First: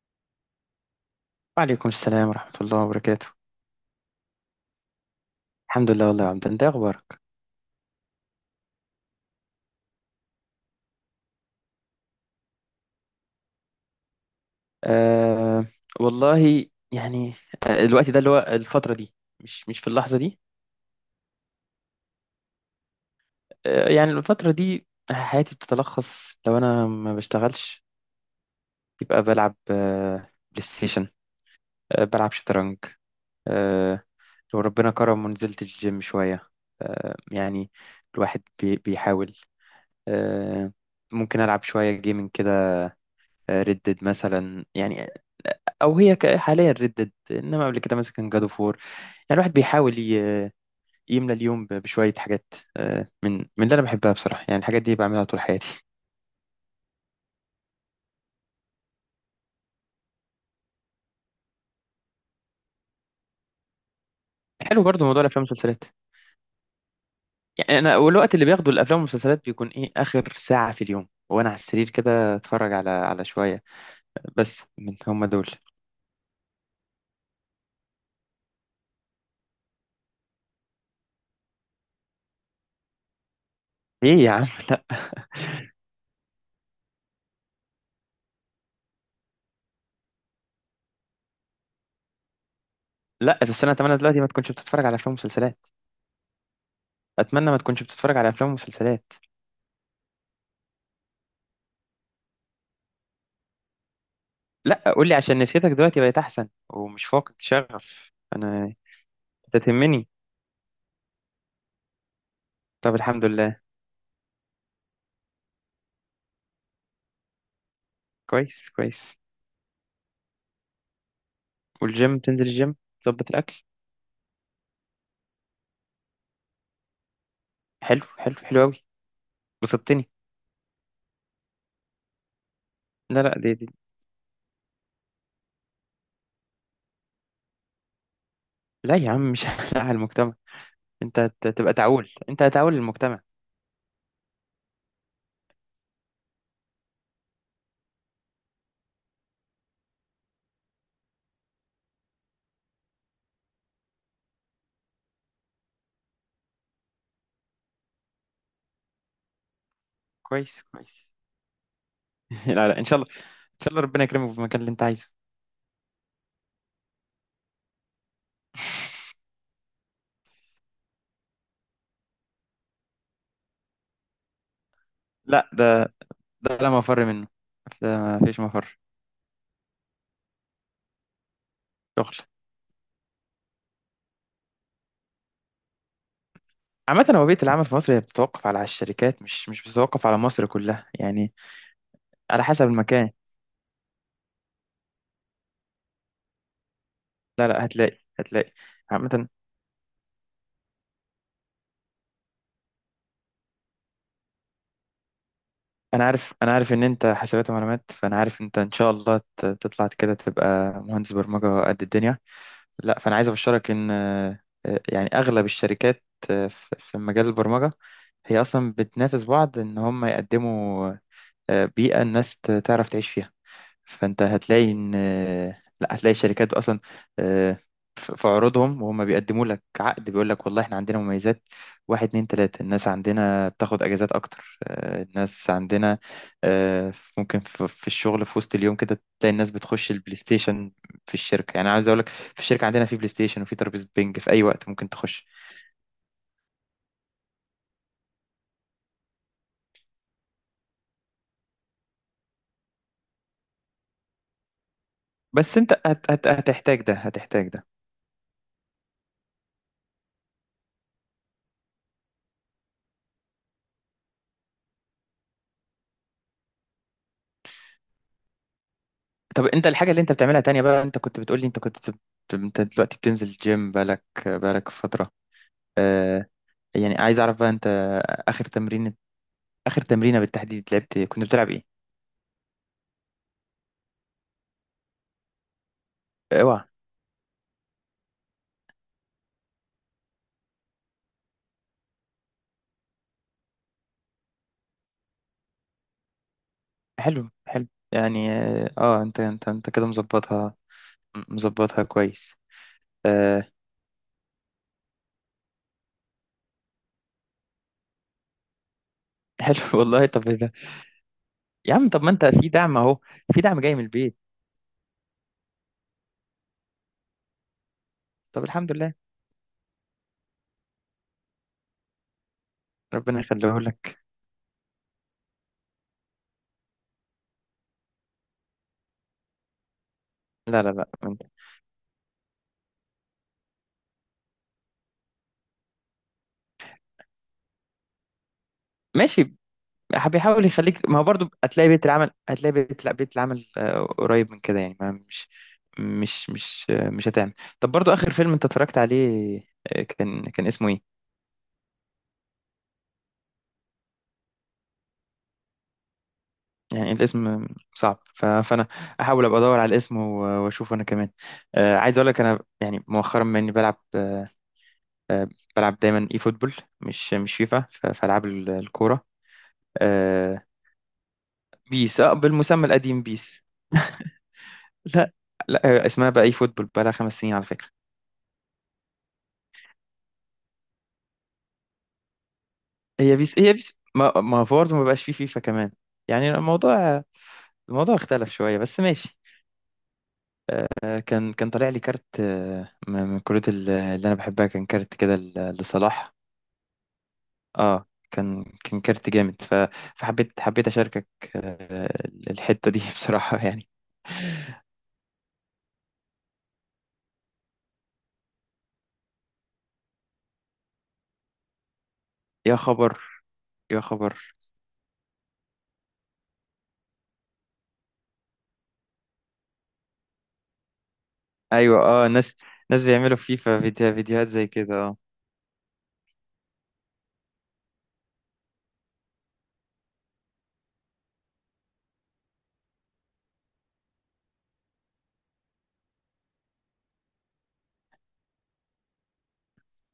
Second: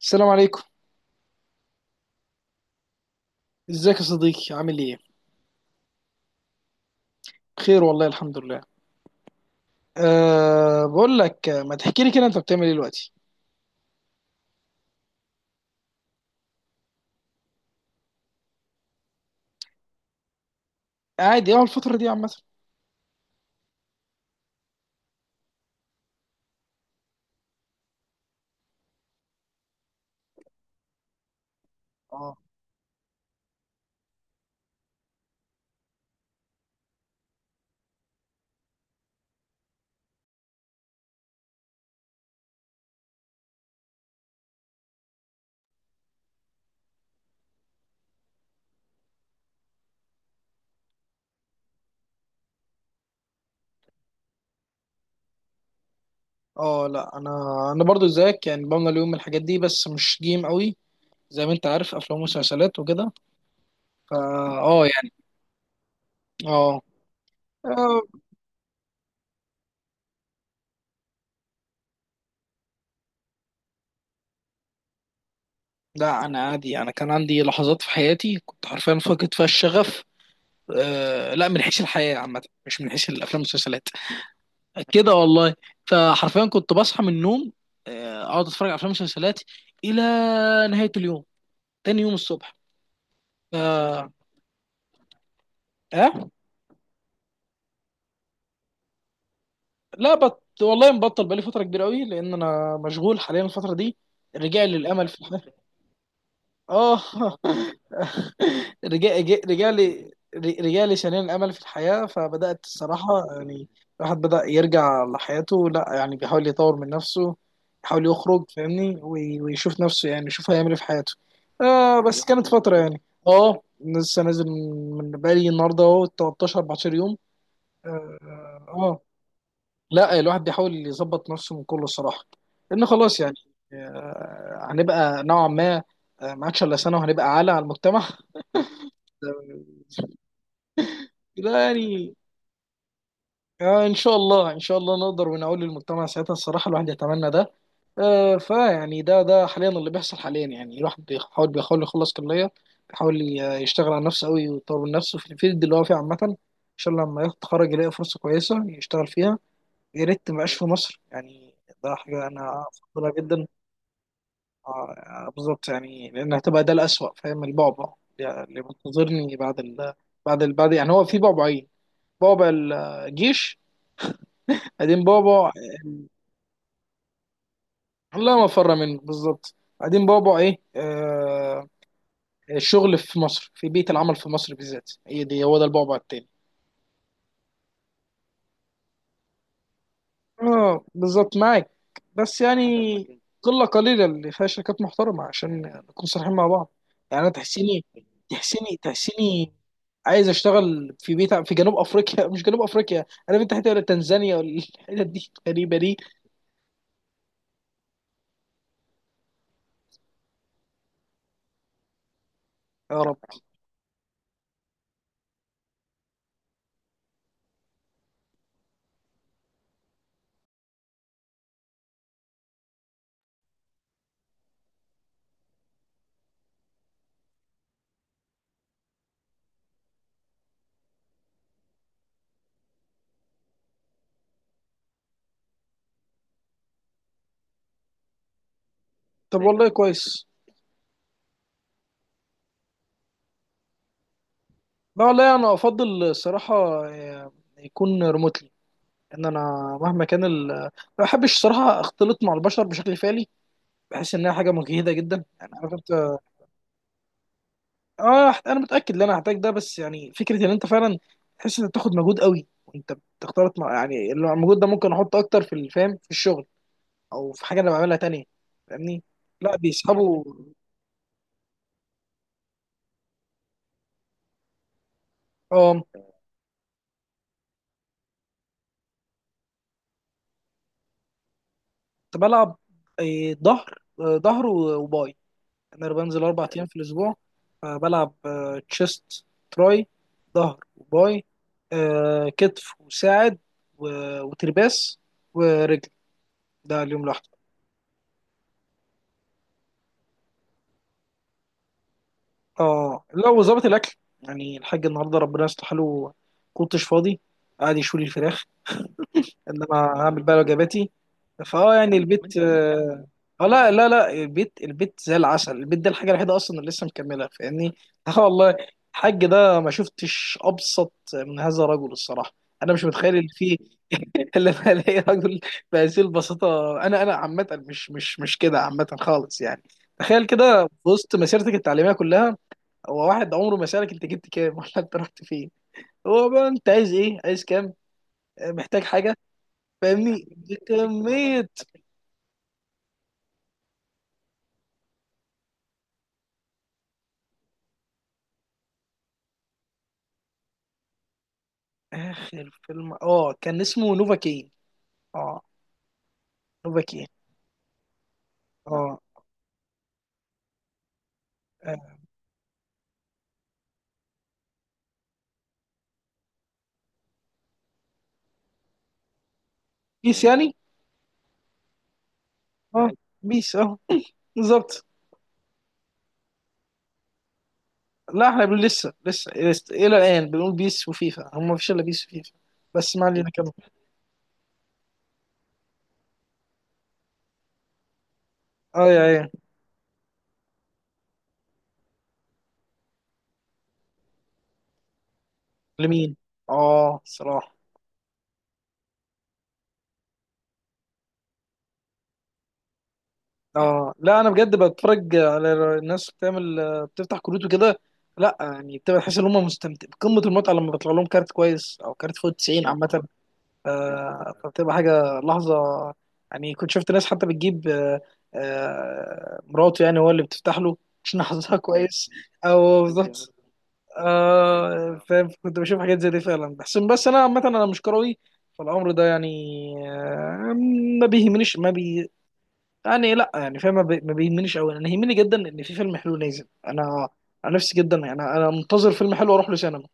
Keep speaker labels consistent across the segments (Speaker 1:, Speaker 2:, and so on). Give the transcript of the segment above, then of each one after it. Speaker 1: السلام عليكم.
Speaker 2: وعليكم السلام ورحمة الله وبركاته.
Speaker 1: ازيك يا صديقي؟ عامل ايه؟
Speaker 2: الحمد لله. والله يا عبد، انت إيه اخبارك؟
Speaker 1: بخير والله، الحمد لله. بقول لك، ما تحكي لي كده، انت بتعمل ايه دلوقتي؟
Speaker 2: آه والله. يعني الوقت ده اللي هو الفترة دي. مش في اللحظة دي.
Speaker 1: قاعد ايه الفتره دي عامه؟
Speaker 2: يعني الفترة دي حياتي بتتلخص، لو انا ما بشتغلش يبقى بلعب بلاي ستيشن، بلعب
Speaker 1: اه.
Speaker 2: شطرنج. آه لو ربنا كرم ونزلت الجيم شوية. يعني الواحد بيحاول. آه ممكن ألعب شوية جيمنج كده، ريد ديد مثلا يعني، او هي حاليا ردد. انما قبل كده مثلا كان جاد اوف وور. يعني الواحد بيحاول يملى اليوم بشويه حاجات، من اللي انا بحبها بصراحه. يعني الحاجات دي بعملها طول حياتي.
Speaker 1: اه لا، انا برضو زيك يعني، بملى اليوم من الحاجات دي بس مش جيم قوي. زي ما انت عارف، افلام ومسلسلات وكده. فا
Speaker 2: حلو
Speaker 1: اه
Speaker 2: برضو
Speaker 1: يعني.
Speaker 2: موضوع الافلام والمسلسلات.
Speaker 1: اه.
Speaker 2: يعني انا،
Speaker 1: آه،
Speaker 2: والوقت اللي باخده الافلام والمسلسلات بيكون ايه اخر ساعه في اليوم، وانا على السرير كده اتفرج على شويه. بس من هم دول.
Speaker 1: لا انا عادي، انا كان عندي لحظات في حياتي كنت حرفيا فاقد فيها الشغف. لا من حيث الحياه عامه، مش من حيث الافلام والمسلسلات.
Speaker 2: ايه يا عم، لا،
Speaker 1: كده والله. فحرفيا كنت بصحى من النوم، اقعد اتفرج على افلام ومسلسلات الى نهايه اليوم، تاني يوم الصبح.
Speaker 2: لا، بس انا اتمنى
Speaker 1: اه.
Speaker 2: دلوقتي ما تكونش بتتفرج على افلام ومسلسلات.
Speaker 1: آه؟
Speaker 2: اتمنى ما تكونش بتتفرج على افلام ومسلسلات.
Speaker 1: لا بط والله، مبطل بقالي فتره كبيره قوي لان انا مشغول حاليا الفتره دي، الرجاع
Speaker 2: لا
Speaker 1: للامل
Speaker 2: قول لي
Speaker 1: في
Speaker 2: عشان
Speaker 1: الحياه.
Speaker 2: نفسيتك دلوقتي بقت احسن
Speaker 1: اه.
Speaker 2: ومش فاقد شغف. انا
Speaker 1: رجع
Speaker 2: انت تهمني.
Speaker 1: رجالي، رجالي شنين الامل في الحياه، فبدات
Speaker 2: طب الحمد
Speaker 1: الصراحه
Speaker 2: لله.
Speaker 1: يعني الواحد بدا يرجع لحياته، لا يعني بيحاول يطور من نفسه، يحاول يخرج،
Speaker 2: كويس
Speaker 1: فاهمني،
Speaker 2: كويس.
Speaker 1: ويشوف نفسه، يعني يشوف هيعمل ايه في حياته. آه
Speaker 2: والجيم،
Speaker 1: بس
Speaker 2: تنزل
Speaker 1: كانت
Speaker 2: الجيم،
Speaker 1: فتره يعني.
Speaker 2: تظبط
Speaker 1: اه
Speaker 2: الاكل.
Speaker 1: لسه نازل من بقالي النهارده اهو 13 14 يوم.
Speaker 2: حلو
Speaker 1: اه.
Speaker 2: حلو حلو قوي. بسطتني.
Speaker 1: لا الواحد بيحاول يظبط نفسه من كل الصراحه، لان خلاص
Speaker 2: لا
Speaker 1: يعني.
Speaker 2: لا دي.
Speaker 1: هنبقى نوعا ما، ما عادش الا سنه وهنبقى عالة على المجتمع.
Speaker 2: لا يا عم، مش لا على المجتمع. انت
Speaker 1: ده
Speaker 2: تبقى تعول،
Speaker 1: يعني،
Speaker 2: انت هتعول للمجتمع.
Speaker 1: ان شاء الله، ان شاء الله نقدر ونقول للمجتمع ساعتها. الصراحه الواحد يتمنى ده. فيعني ده حاليا اللي بيحصل حاليا. يعني الواحد بيحاول يخلص كليه، بيحاول يشتغل على نفسه قوي ويطور من نفسه في الفيلد اللي هو فيه عامه. ان شاء الله لما يتخرج يلاقي فرصه كويسه يشتغل فيها. يا ريت ما يبقاش
Speaker 2: كويس
Speaker 1: في مصر
Speaker 2: كويس.
Speaker 1: يعني. ده حاجه انا
Speaker 2: لا لا ان شاء
Speaker 1: افضلها
Speaker 2: الله.
Speaker 1: جدا.
Speaker 2: ان شاء الله ربنا يكرمك في المكان اللي انت عايزه.
Speaker 1: اه بالظبط، يعني لان هتبقى ده الأسوأ، فاهم؟ البعبع اللي منتظرني بعد بعد بعد، يعني هو في بعبعين: بعبع الجيش، بعدين
Speaker 2: لا
Speaker 1: بعبع.
Speaker 2: ده، لا مفر منه. ده ما
Speaker 1: الله
Speaker 2: فيش
Speaker 1: ما فر
Speaker 2: مفر.
Speaker 1: منه، بالظبط. بعدين بعبع ايه؟ آه...
Speaker 2: شغل.
Speaker 1: الشغل في مصر. في بيئة العمل في مصر بالذات، هي دي، هو ده البعبع التاني.
Speaker 2: عامة هو بيئة العمل في مصر هي بتتوقف على الشركات، مش بتتوقف على مصر
Speaker 1: اه
Speaker 2: كلها يعني.
Speaker 1: بالظبط معاك، بس
Speaker 2: على حسب
Speaker 1: يعني هتاخد
Speaker 2: المكان.
Speaker 1: إيه؟ قله، قليله اللي فيها شركات محترمه عشان نكون صريحين مع بعض. يعني انا
Speaker 2: لا لا
Speaker 1: تحسيني،
Speaker 2: هتلاقي.
Speaker 1: تحسيني
Speaker 2: عامة،
Speaker 1: تحسيني عايز اشتغل في بيت في جنوب افريقيا. مش جنوب افريقيا، انا في الحته ولا تنزانيا، ولا الحتت دي غريبه دي.
Speaker 2: انا عارف ان انت حسابات ومعلومات، فانا عارف انت ان شاء الله تطلع كده تبقى مهندس برمجة قد الدنيا.
Speaker 1: يا
Speaker 2: لا
Speaker 1: رب.
Speaker 2: فانا عايز ابشرك ان يعني اغلب الشركات في مجال البرمجة، هي اصلا بتنافس بعض ان هم يقدموا بيئة الناس تعرف تعيش فيها. فانت هتلاقي ان، لا هتلاقي الشركات اصلا آه، في عروضهم، وهم بيقدموا لك عقد بيقول لك والله احنا عندنا مميزات، واحد اتنين تلاتة. الناس عندنا بتاخد اجازات اكتر، الناس عندنا آه، ممكن في الشغل في وسط اليوم كده تلاقي
Speaker 1: طب
Speaker 2: الناس
Speaker 1: والله
Speaker 2: بتخش البلاي
Speaker 1: كويس.
Speaker 2: ستيشن في الشركة. يعني عايز اقول لك، في الشركة عندنا في بلاي ستيشن، وفي ترابيزة بينج في اي وقت ممكن
Speaker 1: لا
Speaker 2: تخش.
Speaker 1: والله انا افضل الصراحه آه، يكون ريموتلي. ان انا مهما كان ما بحبش الصراحه اختلط مع البشر بشكل فعلي. بحس انها حاجه مجهده جدا، يعني
Speaker 2: بس انت
Speaker 1: عارف.
Speaker 2: هت هت هتحتاج ده، هتحتاج ده.
Speaker 1: اه انا متاكد ان انا هحتاج ده، بس يعني فكره ان انت فعلا تحس انك بتاخد مجهود قوي وانت بتختلط مع، يعني اللي هو المجهود ده ممكن احطه اكتر في الفهم في الشغل، او في حاجه انا بعملها تانية. فاهمني؟
Speaker 2: طب
Speaker 1: لا
Speaker 2: انت الحاجة اللي انت
Speaker 1: بيسحبوا.
Speaker 2: بتعملها تانية بقى، انت كنت بتقولي، انت كنت انت دلوقتي بتنزل جيم بقالك فترة.
Speaker 1: اه.
Speaker 2: آه يعني عايز اعرف بقى انت اخر تمرين، اخر تمرينة بالتحديد لعبت، كنت بتلعب ايه؟
Speaker 1: كنت بلعب ظهر، ظهر وباي. انا بنزل اربع
Speaker 2: اوعى.
Speaker 1: ايام في الاسبوع. بلعب تشيست تراي، ظهر وباي، كتف وساعد وترباس، ورجل. ده اليوم لوحده.
Speaker 2: حلو حلو، يعني انت كده مظبطها، مظبطها كويس.
Speaker 1: اه لا
Speaker 2: آه
Speaker 1: وظبط الاكل، يعني الحاج النهارده ربنا يصلح له، كنتش فاضي، قاعد يشوي لي الفراخ.
Speaker 2: حلو.
Speaker 1: انما
Speaker 2: والله
Speaker 1: هعمل
Speaker 2: طب ايه
Speaker 1: بقى
Speaker 2: ده؟
Speaker 1: وجباتي. فاه
Speaker 2: يا عم
Speaker 1: يعني
Speaker 2: طب ما انت
Speaker 1: البيت
Speaker 2: في دعم اهو،
Speaker 1: اه.
Speaker 2: في دعم
Speaker 1: لا
Speaker 2: جاي من
Speaker 1: لا لا
Speaker 2: البيت.
Speaker 1: البيت، البيت زي العسل. البيت ده الحاجه الوحيده اصلا اللي لسه مكمله، فاهمني؟ اه
Speaker 2: طب
Speaker 1: والله.
Speaker 2: الحمد لله.
Speaker 1: الحاج ده ما شفتش ابسط من هذا الرجل الصراحه. انا مش متخيل
Speaker 2: ربنا
Speaker 1: ان في
Speaker 2: يخليه لك.
Speaker 1: اللي انا الاقي رجل بهذه البساطه. انا انا عامه مش كده عامه خالص، يعني تخيل
Speaker 2: لا
Speaker 1: كده
Speaker 2: لا
Speaker 1: في
Speaker 2: لا
Speaker 1: وسط
Speaker 2: انت
Speaker 1: مسيرتك التعليميه كلها، هو واحد عمره ما سألك انت جبت كام ولا انت رحت فين. هو بقى انت عايز ايه؟ عايز كام؟ محتاج حاجة؟
Speaker 2: ماشي،
Speaker 1: فاهمني
Speaker 2: بيحاول يخليك. ما هو برضه
Speaker 1: بكمية.
Speaker 2: هتلاقي بيت العمل، هتلاقي بيت، لا بيت العمل قريب من كده يعني. ما مش مش مش مش هتعمل. طب برضه آخر فيلم انت اتفرجت عليه كان اسمه ايه؟
Speaker 1: اخر فيلم اه كان اسمه نوفا كين. اه نوفا
Speaker 2: يعني
Speaker 1: كين.
Speaker 2: الاسم صعب، فانا
Speaker 1: اه.
Speaker 2: احاول ابقى ادور على الاسم واشوفه انا كمان. عايز
Speaker 1: آه.
Speaker 2: اقول لك انا، يعني مؤخرا بما اني بلعب آه، بلعب دايما اي فوتبول، مش فيفا، في العاب الكوره.
Speaker 1: بيس
Speaker 2: آه،
Speaker 1: يعني.
Speaker 2: بيس، اه، بالمسمى
Speaker 1: اه
Speaker 2: القديم بيس.
Speaker 1: بيس، اه بالظبط.
Speaker 2: لا لا اسمها بقى اي فوتبول، بقى لها خمس سنين على فكره.
Speaker 1: لا احنا بنقول لسه، لسه الى الان بنقول بيس وفيفا، هم مفيش الا بيس وفيفا. بس ما
Speaker 2: هي
Speaker 1: علينا
Speaker 2: بيس،
Speaker 1: كمان.
Speaker 2: هي بيس، ما هو برضه ما بقاش فيه فيفا كمان. يعني الموضوع، الموضوع اختلف شوية بس
Speaker 1: اه يا
Speaker 2: ماشي.
Speaker 1: ايه.
Speaker 2: كان طالع لي كارت من الكروت اللي انا بحبها، كان كارت كده لصلاح.
Speaker 1: لمين؟ اه صراحة.
Speaker 2: اه كان كارت جامد، حبيت اشاركك آه، الحتة دي بصراحة يعني.
Speaker 1: اه لا انا بجد بتفرج على الناس بتعمل، بتفتح كروت وكده. لا يعني بتبقى تحس ان هم مستمتع بقمه المتعه لما بيطلع لهم كارت كويس، او كارت فوق
Speaker 2: يا
Speaker 1: 90
Speaker 2: خبر!
Speaker 1: عامه.
Speaker 2: يا خبر!
Speaker 1: فبتبقى حاجه لحظه. يعني كنت شفت ناس حتى بتجيب مراته يعني هو اللي بتفتح له عشان حظها
Speaker 2: ايوه. اه،
Speaker 1: كويس.
Speaker 2: ناس
Speaker 1: او
Speaker 2: ناس بيعملوا
Speaker 1: بالظبط.
Speaker 2: فيفا فيديوهات زي كده اه.
Speaker 1: فاهم، كنت بشوف حاجات زي دي فعلا، بحس بس انا عامه انا مش كروي، فالامر ده يعني آه، ما بيهمنيش، ما بي يعني لا يعني فاهم، ما بيهمنيش قوي. انا يهمني جدا ان في فيلم حلو نازل. انا نفسي جدا يعني، انا أنا منتظر فيلم حلو اروح له سينما.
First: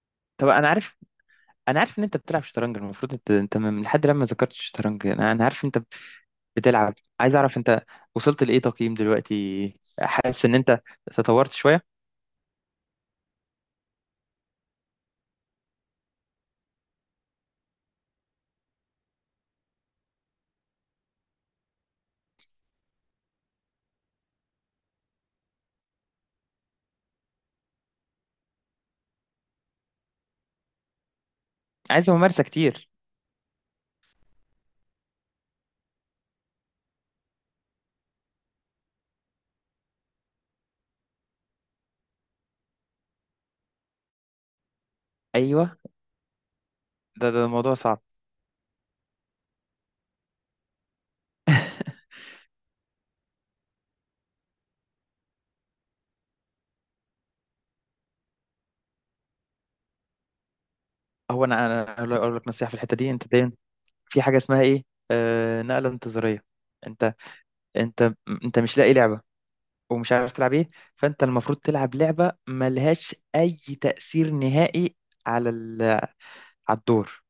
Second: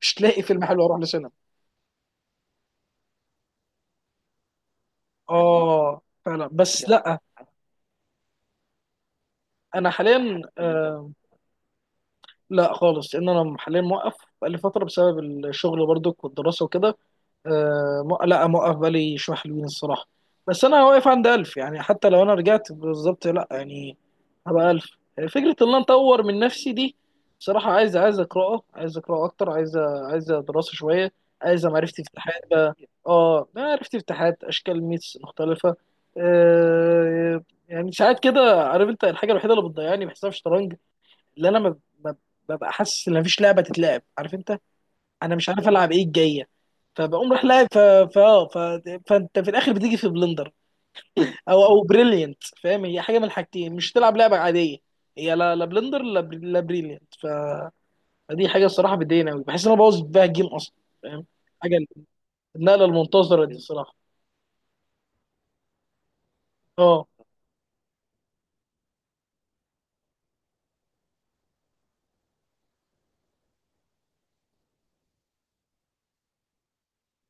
Speaker 1: مش تلاقي
Speaker 2: طب
Speaker 1: فيلم
Speaker 2: انا
Speaker 1: حلو
Speaker 2: عارف،
Speaker 1: اروح له سينما.
Speaker 2: ان انت بتلعب شطرنج. المفروض انت انت من لحد لما ذكرت الشطرنج، انا عارف انت
Speaker 1: اه فعلا بس
Speaker 2: بتلعب.
Speaker 1: لا.
Speaker 2: عايز اعرف انت وصلت لايه تقييم دلوقتي؟
Speaker 1: انا حاليا
Speaker 2: حاسس ان انت
Speaker 1: آه،
Speaker 2: تطورت شويه؟
Speaker 1: لا خالص، لان انا حاليا موقف بقالي فتره بسبب الشغل برضك والدراسه وكده. لا موقف بالي شويه حلوين الصراحه. بس انا واقف عند 1000، يعني حتى لو انا رجعت بالظبط، لا يعني هبقى 1000. فكره ان انا اطور من نفسي دي، بصراحه عايز، عايز اقراه اكتر، عايز دراسه شويه. عايز معرفه
Speaker 2: عايز
Speaker 1: افتتاحات
Speaker 2: ممارسه
Speaker 1: بقى.
Speaker 2: كتير.
Speaker 1: اه معرفه افتتاحات، اشكال ميتس مختلفه. آه يعني، ساعات كده عارف انت، الحاجه الوحيده اللي بتضيعني بحساب الشطرنج، اللي انا ما- ببقى حاسس ان مفيش لعبه تتلعب، عارف انت، انا مش عارف
Speaker 2: ايوه.
Speaker 1: العب ايه الجايه.
Speaker 2: ده
Speaker 1: فبقوم
Speaker 2: ده
Speaker 1: رايح لاعب
Speaker 2: موضوع صعب.
Speaker 1: ف... اه، ف... فانت في الاخر بتيجي في بلندر، او بريليانت، فاهم؟ هي حاجه من الحاجتين، مش تلعب لعبه عاديه. هي لا بلندر، لا بريليانت. فدي حاجه الصراحه بتضايقني قوي، بحس ان انا بوظ بيها الجيم اصلا. فاهم؟
Speaker 2: هو انا
Speaker 1: حاجه.
Speaker 2: انا أقول لك نصيحه في
Speaker 1: النقله
Speaker 2: الحته دي. انت
Speaker 1: المنتظره
Speaker 2: دايما
Speaker 1: دي الصراحه.
Speaker 2: في حاجه اسمها ايه، نقله انتظاريه.
Speaker 1: اه
Speaker 2: انت انت انت مش لاقي لعبه، ومش عارف تلعب ايه، فانت المفروض تلعب لعبه ملهاش اي تاثير نهائي على على الدور.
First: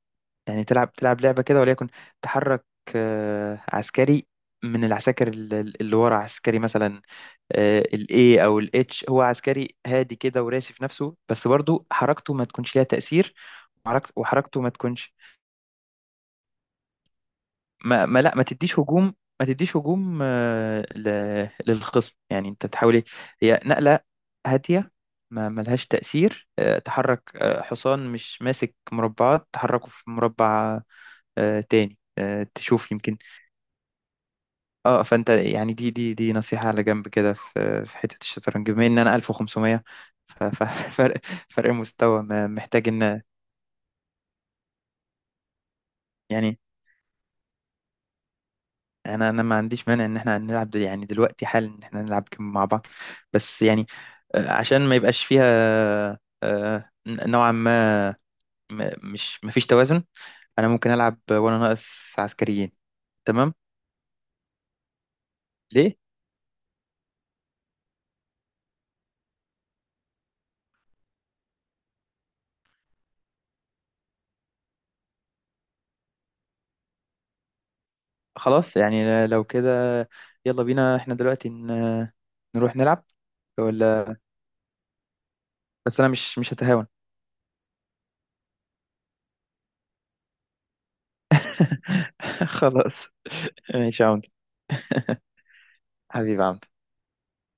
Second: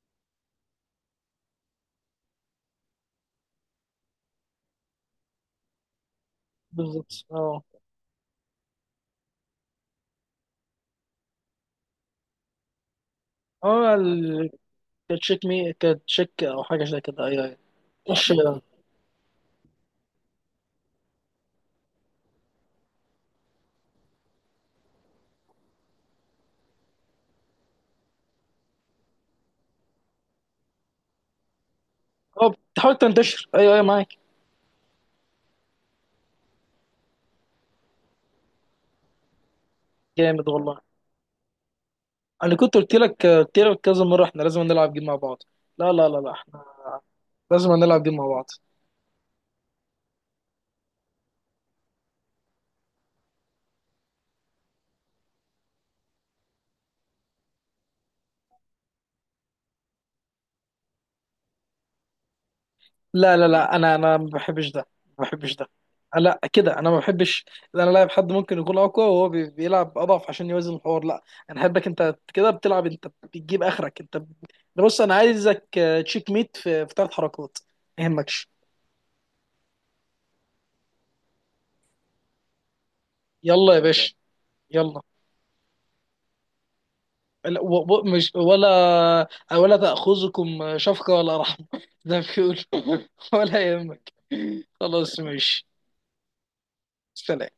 Speaker 2: يعني تلعب، لعبه كده وليكن تحرك عسكري من العساكر اللي ورا عسكري مثلا.
Speaker 1: بالظبط. اه.
Speaker 2: الاي او الاتش، هو عسكري هادي كده وراسي في نفسه، بس برضو حركته ما تكونش ليها تأثير.
Speaker 1: اه
Speaker 2: وحركت-
Speaker 1: ال-
Speaker 2: وحركته ما تكونش
Speaker 1: كانت تشيك مي، كانت تشيك او حاجه زي كده، ايوه ايوه. مش.
Speaker 2: ما تديش هجوم. ما تديش هجوم للخصم. يعني انت تحاول إيه؟ هي نقلة هادية ما ملهاش تأثير، تحرك حصان مش ماسك مربعات، تحركه في مربع تاني،
Speaker 1: اه
Speaker 2: تشوف
Speaker 1: بتحاول
Speaker 2: يمكن.
Speaker 1: تنتشر، ايوه ايوه معاك.
Speaker 2: اه فانت يعني دي نصيحة على جنب كده في حتة الشطرنج. بما ان انا 1500،
Speaker 1: جامد والله.
Speaker 2: ففرق فرق مستوى،
Speaker 1: انا كنت
Speaker 2: محتاج
Speaker 1: قلت
Speaker 2: ان
Speaker 1: لك، قلت لك كذا مره، احنا لازم نلعب جيم مع بعض. لا،
Speaker 2: يعني.
Speaker 1: احنا لازم نلعب جيم مع بعض.
Speaker 2: انا ما عنديش مانع ان احنا نلعب يعني دلوقتي حالا ان احنا نلعب جيم مع بعض. بس يعني عشان ما يبقاش فيها نوعا ما، مش، ما فيش توازن. انا ممكن العب وانا ناقص عسكريين.
Speaker 1: لا لا
Speaker 2: تمام.
Speaker 1: لا انا انا ما بحبش ده. ما بحبش ده.
Speaker 2: ليه؟
Speaker 1: لا كده انا ما بحبش ان انا لاعب حد ممكن يكون اقوى وهو بيلعب اضعف عشان يوازن الحوار، لا. انا احبك انت كده بتلعب، انت بتجيب اخرك، انت أنا بص، انا عايزك تشيك ميت في في ثلاث حركات، ما يهمكش.
Speaker 2: خلاص يعني لو كده يلا بينا، احنا دلوقتي نروح نلعب
Speaker 1: يلا يا
Speaker 2: ولا...
Speaker 1: باشا، يلا.
Speaker 2: بس انا مش هتهاون.
Speaker 1: لا، مش ولا ولا تأخذكم شفقة ولا رحمة، زي ما بيقولوا.
Speaker 2: خلاص
Speaker 1: ولا
Speaker 2: ماشي يا
Speaker 1: يهمك.
Speaker 2: عمد.
Speaker 1: خلاص ماشي.
Speaker 2: حبيبي يا عمد.
Speaker 1: سلام.